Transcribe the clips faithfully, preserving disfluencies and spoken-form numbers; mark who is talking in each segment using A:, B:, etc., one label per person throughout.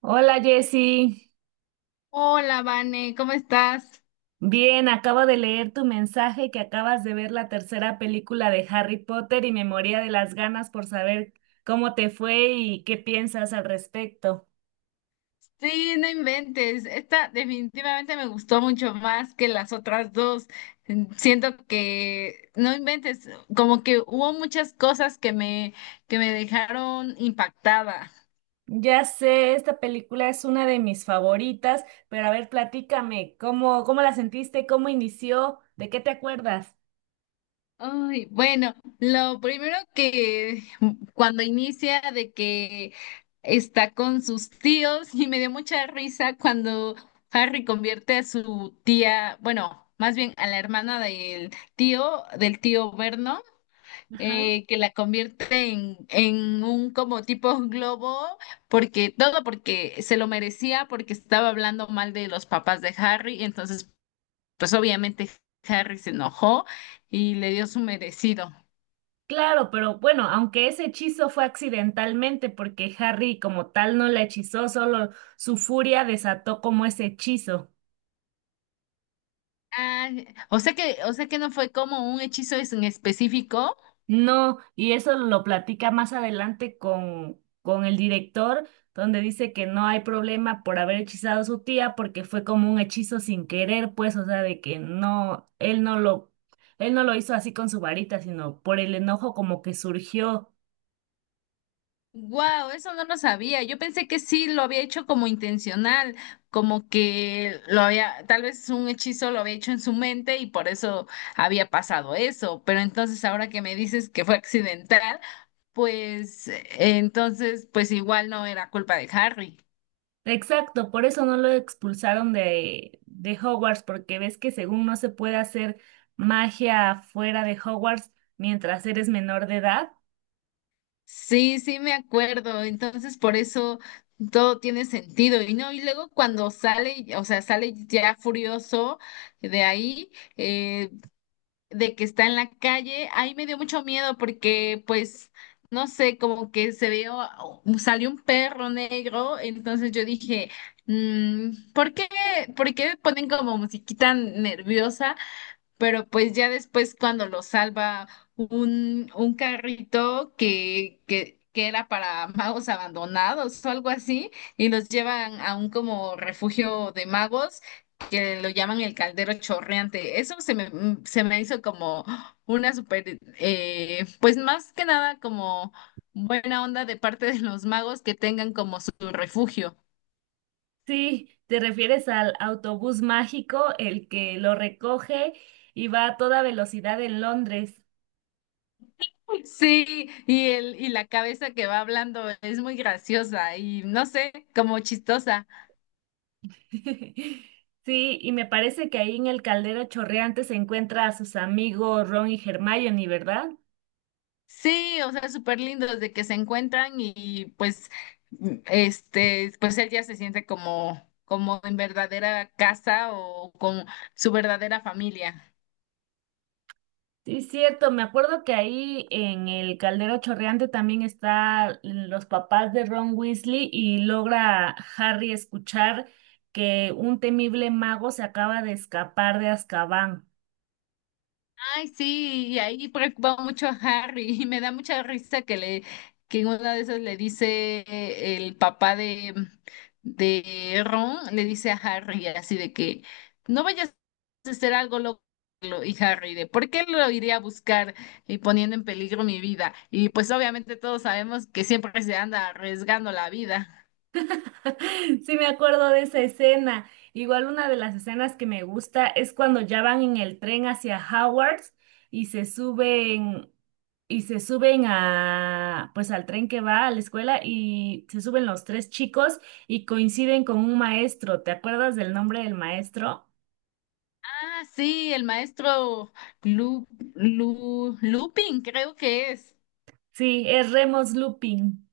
A: Hola Jessy,
B: Hola, Vane, ¿cómo estás?
A: bien, acabo de leer tu mensaje que acabas de ver la tercera película de Harry Potter y me moría de las ganas por saber cómo te fue y qué piensas al respecto.
B: Sí, no inventes. Esta definitivamente me gustó mucho más que las otras dos. Siento que, no inventes, como que hubo muchas cosas que me, que me dejaron impactada.
A: Ya sé, esta película es una de mis favoritas, pero a ver, platícame, ¿cómo, cómo la sentiste? ¿Cómo inició? ¿De qué te acuerdas?
B: Ay, bueno, lo primero que cuando inicia de que está con sus tíos y me dio mucha risa cuando Harry convierte a su tía, bueno, más bien a la hermana del tío, del tío Vernon,
A: Ajá.
B: eh, que la convierte en, en un como tipo globo, porque todo porque se lo merecía, porque estaba hablando mal de los papás de Harry, entonces pues obviamente Harry se enojó y le dio su merecido.
A: Claro, pero bueno, aunque ese hechizo fue accidentalmente, porque Harry como tal no la hechizó, solo su furia desató como ese hechizo.
B: Ah, o sea que, o sea que no fue como un hechizo es- en específico.
A: No, y eso lo platica más adelante con, con el director, donde dice que no hay problema por haber hechizado a su tía porque fue como un hechizo sin querer, pues, o sea, de que no, él no lo, él no lo hizo así con su varita, sino por el enojo como que surgió.
B: Wow, eso no lo sabía. Yo pensé que sí lo había hecho como intencional, como que lo había, tal vez un hechizo lo había hecho en su mente y por eso había pasado eso. Pero entonces ahora que me dices que fue accidental, pues eh, entonces, pues igual no era culpa de Harry.
A: Exacto, por eso no lo expulsaron de, de Hogwarts, porque ves que según no se puede hacer magia fuera de Hogwarts mientras eres menor de edad.
B: Sí, sí me acuerdo. Entonces, por eso todo tiene sentido. Y no, y luego cuando sale, o sea, sale ya furioso de ahí, eh, de que está en la calle, ahí me dio mucho miedo porque, pues, no sé, como que se vio, oh, oh, salió un perro negro. Entonces yo dije, mm, ¿por qué, por qué ponen como musiquita nerviosa? Pero pues ya después cuando lo salva un, un carrito que, que, que era para magos abandonados o algo así, y los llevan a un como refugio de magos que lo llaman el caldero chorreante. Eso se me, mm, Se me hizo como una super, eh, pues más que nada como buena onda de parte de los magos que tengan como su refugio.
A: Sí, te refieres al autobús mágico, el que lo recoge y va a toda velocidad en Londres.
B: Sí, y el, y la cabeza que va hablando es muy graciosa y no sé, como chistosa.
A: Sí, y me parece que ahí en el caldero chorreante se encuentra a sus amigos Ron y Hermione, ¿verdad?
B: Sí, o sea, súper lindo desde que se encuentran y pues mm, este, pues él ya se siente como, como en verdadera casa o con su verdadera familia.
A: Sí, es cierto, me acuerdo que ahí en el caldero chorreante también están los papás de Ron Weasley y logra Harry escuchar que un temible mago se acaba de escapar de Azkaban.
B: Ay, sí, y ahí preocupa mucho a Harry y me da mucha risa que le que en una de esas le dice eh, el papá de de Ron le dice a Harry así de que no vayas a hacer algo loco y Harry de ¿por qué lo iría a buscar y poniendo en peligro mi vida? Y pues obviamente todos sabemos que siempre se anda arriesgando la vida.
A: Sí, me acuerdo de esa escena. Igual una de las escenas que me gusta es cuando ya van en el tren hacia Howard's y se suben y se suben a pues al tren que va a la escuela y se suben los tres chicos y coinciden con un maestro. ¿Te acuerdas del nombre del maestro?
B: Ah, sí, el maestro Lu, Lu, Lupin creo que es.
A: Sí, es Remus Lupin.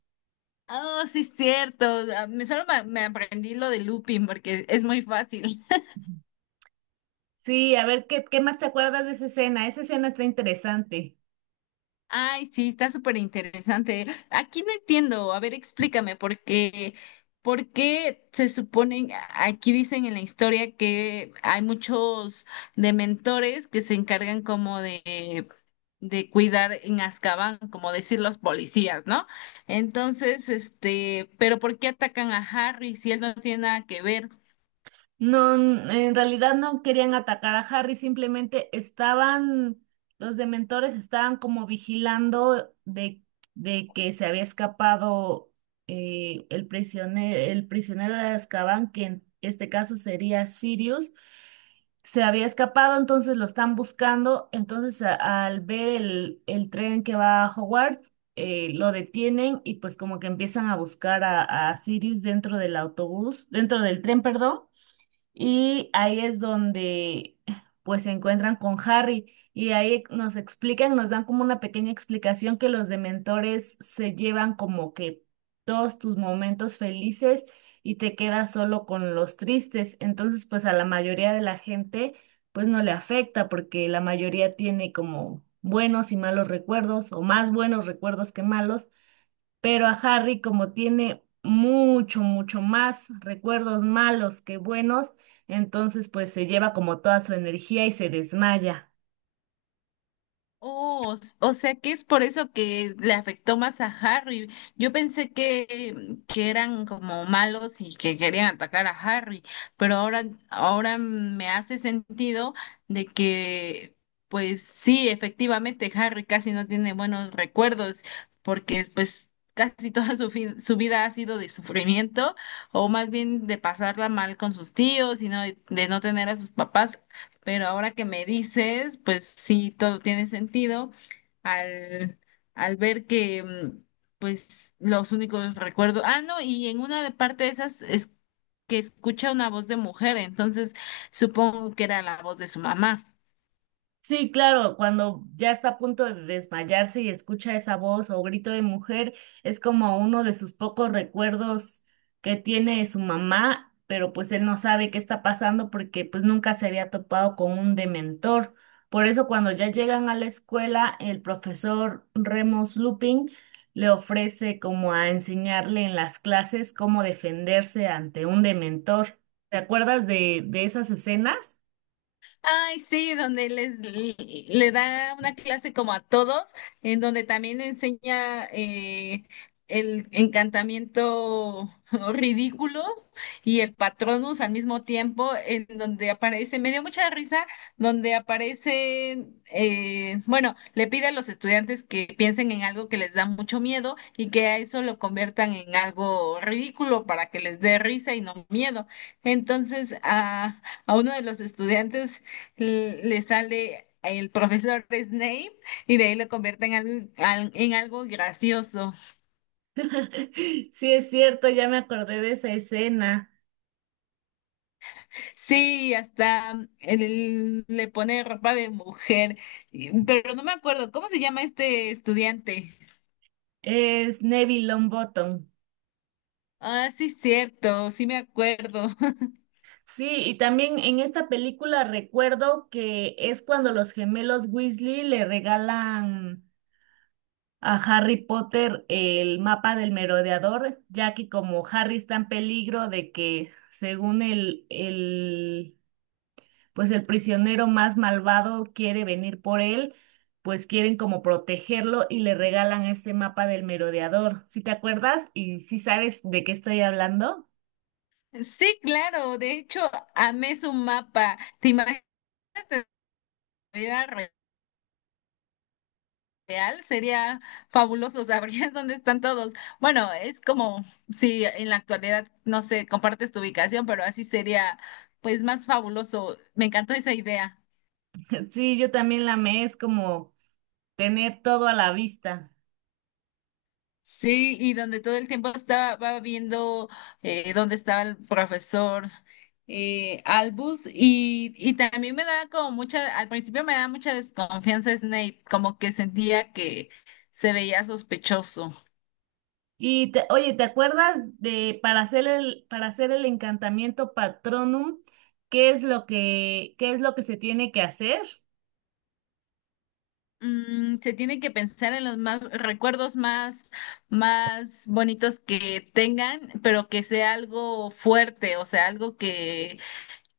B: Oh, sí, es cierto. Ah, Me, solo me, me aprendí lo de looping porque es muy fácil.
A: Sí, a ver qué qué más te acuerdas de esa escena. Esa escena está interesante.
B: Ay, sí, está súper interesante. Aquí no entiendo. A ver, explícame por qué, por qué se suponen, aquí dicen en la historia que hay muchos dementores que se encargan como de, de cuidar en Azkaban, como decir los policías, ¿no? Entonces, este, pero ¿por qué atacan a Harry si él no tiene nada que ver?
A: No, n- en realidad no querían atacar a Harry, simplemente estaban, los dementores estaban como vigilando de, de que se había escapado eh, el prisionero, el prisionero de Azkaban, que en este caso sería Sirius, se había escapado, entonces lo están buscando, entonces a- al ver el, el tren que va a Hogwarts, eh, lo detienen y pues como que empiezan a buscar a, a Sirius dentro del autobús, dentro del tren, perdón. Y ahí es donde pues se encuentran con Harry y ahí nos explican, nos dan como una pequeña explicación que los dementores se llevan como que todos tus momentos felices y te quedas solo con los tristes. Entonces pues a la mayoría de la gente pues no le afecta porque la mayoría tiene como buenos y malos recuerdos o más buenos recuerdos que malos. Pero a Harry, como tiene mucho, mucho más recuerdos malos que buenos, entonces pues se lleva como toda su energía y se desmaya.
B: Oh, s- o sea que es por eso que le afectó más a Harry. Yo pensé que, que eran como malos y que querían atacar a Harry, pero ahora, ahora me hace sentido de que, pues sí, efectivamente Harry casi no tiene buenos recuerdos porque pues casi toda su, fi- su vida ha sido de sufrimiento o más bien de pasarla mal con sus tíos y no, de no tener a sus papás. Pero ahora que me dices, pues sí, todo tiene sentido al, al ver que, mm, pues, los únicos recuerdos. Ah, no, y en una de parte de esas es que escucha una voz de mujer, entonces supongo que era la voz de su mamá.
A: Sí, claro, cuando ya está a punto de desmayarse y escucha esa voz o grito de mujer, es como uno de sus pocos recuerdos que tiene de su mamá, pero pues él no sabe qué está pasando porque pues nunca se había topado con un dementor. Por eso cuando ya llegan a la escuela, el profesor Remus Lupin le ofrece como a enseñarle en las clases cómo defenderse ante un dementor. ¿Te acuerdas de, de esas escenas?
B: Ay, sí, donde les le da una clase como a todos, en donde también enseña eh, el encantamiento ridículos y el Patronus al mismo tiempo, en donde aparece, me dio mucha risa, donde aparecen, eh, bueno, le pide a los estudiantes que piensen en algo que les da mucho miedo y que a eso lo conviertan en algo ridículo para que les dé risa y no miedo. Entonces, a a uno de los estudiantes l- le sale el profesor Snape y de ahí lo convierte en algo, al- en algo gracioso.
A: Sí, es cierto, ya me acordé de esa escena.
B: Sí, hasta él le pone ropa de mujer, y- pero no me acuerdo, ¿cómo se llama este estudiante?
A: Es Neville Longbottom.
B: Ah, sí, cierto, sí me acuerdo.
A: Sí, y también en esta película recuerdo que es cuando los gemelos Weasley le regalan a Harry Potter el mapa del merodeador, ya que como Harry está en peligro de que, según el, el pues el prisionero más malvado quiere venir por él, pues quieren como protegerlo y le regalan este mapa del merodeador. ¿Sí te acuerdas? ¿Y sí sabes de qué estoy hablando?
B: Sí, claro, de hecho, amé su mapa. ¿Te imaginas? Real sería fabuloso, sabrías dónde están todos. Bueno, es como si en la actualidad, no sé, compartes tu ubicación, pero así sería pues más fabuloso. Me encantó esa idea.
A: Sí, yo también la amé, es como tener todo a la vista.
B: Sí, y donde todo el tiempo estaba va viendo eh, dónde estaba el profesor eh, Albus y, y también me da como mucha, al principio me da mucha desconfianza Snape, como que sentía que se veía sospechoso.
A: Y te- oye, ¿te acuerdas de para hacer el para hacer el encantamiento Patronum, qué es lo que qué es lo que se tiene que hacer?
B: Mm, se tiene que pensar en los más recuerdos más, más bonitos que tengan, pero que sea algo fuerte, o sea, algo que,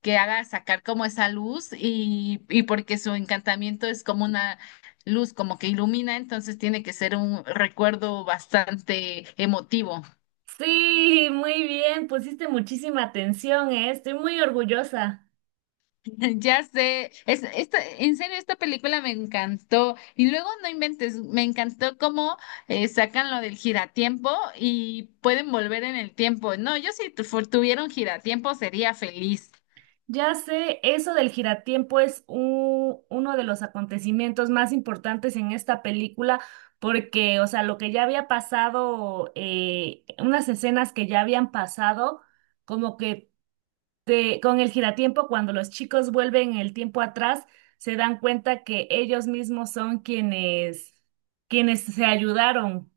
B: que haga sacar como esa luz y, y porque su encantamiento es como una luz, como que ilumina, entonces tiene que ser un recuerdo bastante emotivo.
A: Sí, muy bien, pusiste muchísima atención, ¿eh? Estoy muy orgullosa.
B: Ya sé, es, esta, en serio, esta película me encantó. Y luego no inventes, me encantó cómo eh, sacan lo del giratiempo y pueden volver en el tiempo. No, yo si tu- fu- tuviera un giratiempo sería feliz.
A: Ya sé, eso del giratiempo es u- uno de los acontecimientos más importantes en esta película, porque, o sea, lo que ya había pasado, eh, unas escenas que ya habían pasado, como que te- con el giratiempo, cuando los chicos vuelven el tiempo atrás, se dan cuenta que ellos mismos son quienes, quienes se ayudaron.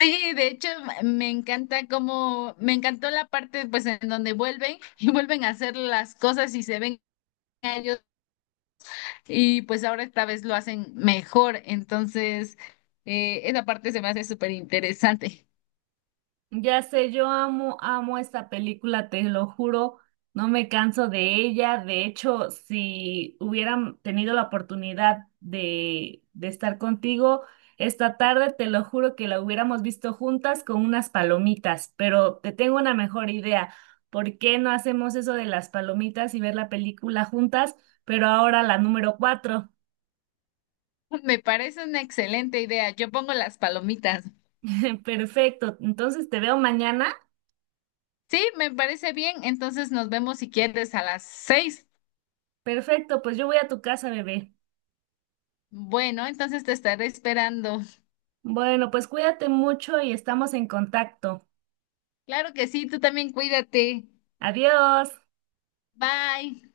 B: Sí, de hecho, me encanta como me encantó la parte pues en donde vuelven y vuelven a hacer las cosas y se ven a ellos y pues ahora esta vez lo hacen mejor. Entonces, eh, esa parte se me hace súper interesante.
A: Ya sé, yo amo, amo esta película, te lo juro, no me canso de ella. De hecho, si hubieran tenido la oportunidad de, de estar contigo esta tarde, te lo juro que la hubiéramos visto juntas con unas palomitas, pero te tengo una mejor idea. ¿Por qué no hacemos eso de las palomitas y ver la película juntas? Pero ahora la número cuatro.
B: Me parece una excelente idea. Yo pongo las palomitas.
A: Perfecto, entonces te veo mañana.
B: Sí, me parece bien. Entonces nos vemos si quieres a las seis.
A: Perfecto, pues yo voy a tu casa, bebé.
B: Bueno, entonces te estaré esperando.
A: Bueno, pues cuídate mucho y estamos en contacto.
B: Claro que sí, tú también cuídate.
A: Adiós.
B: Bye.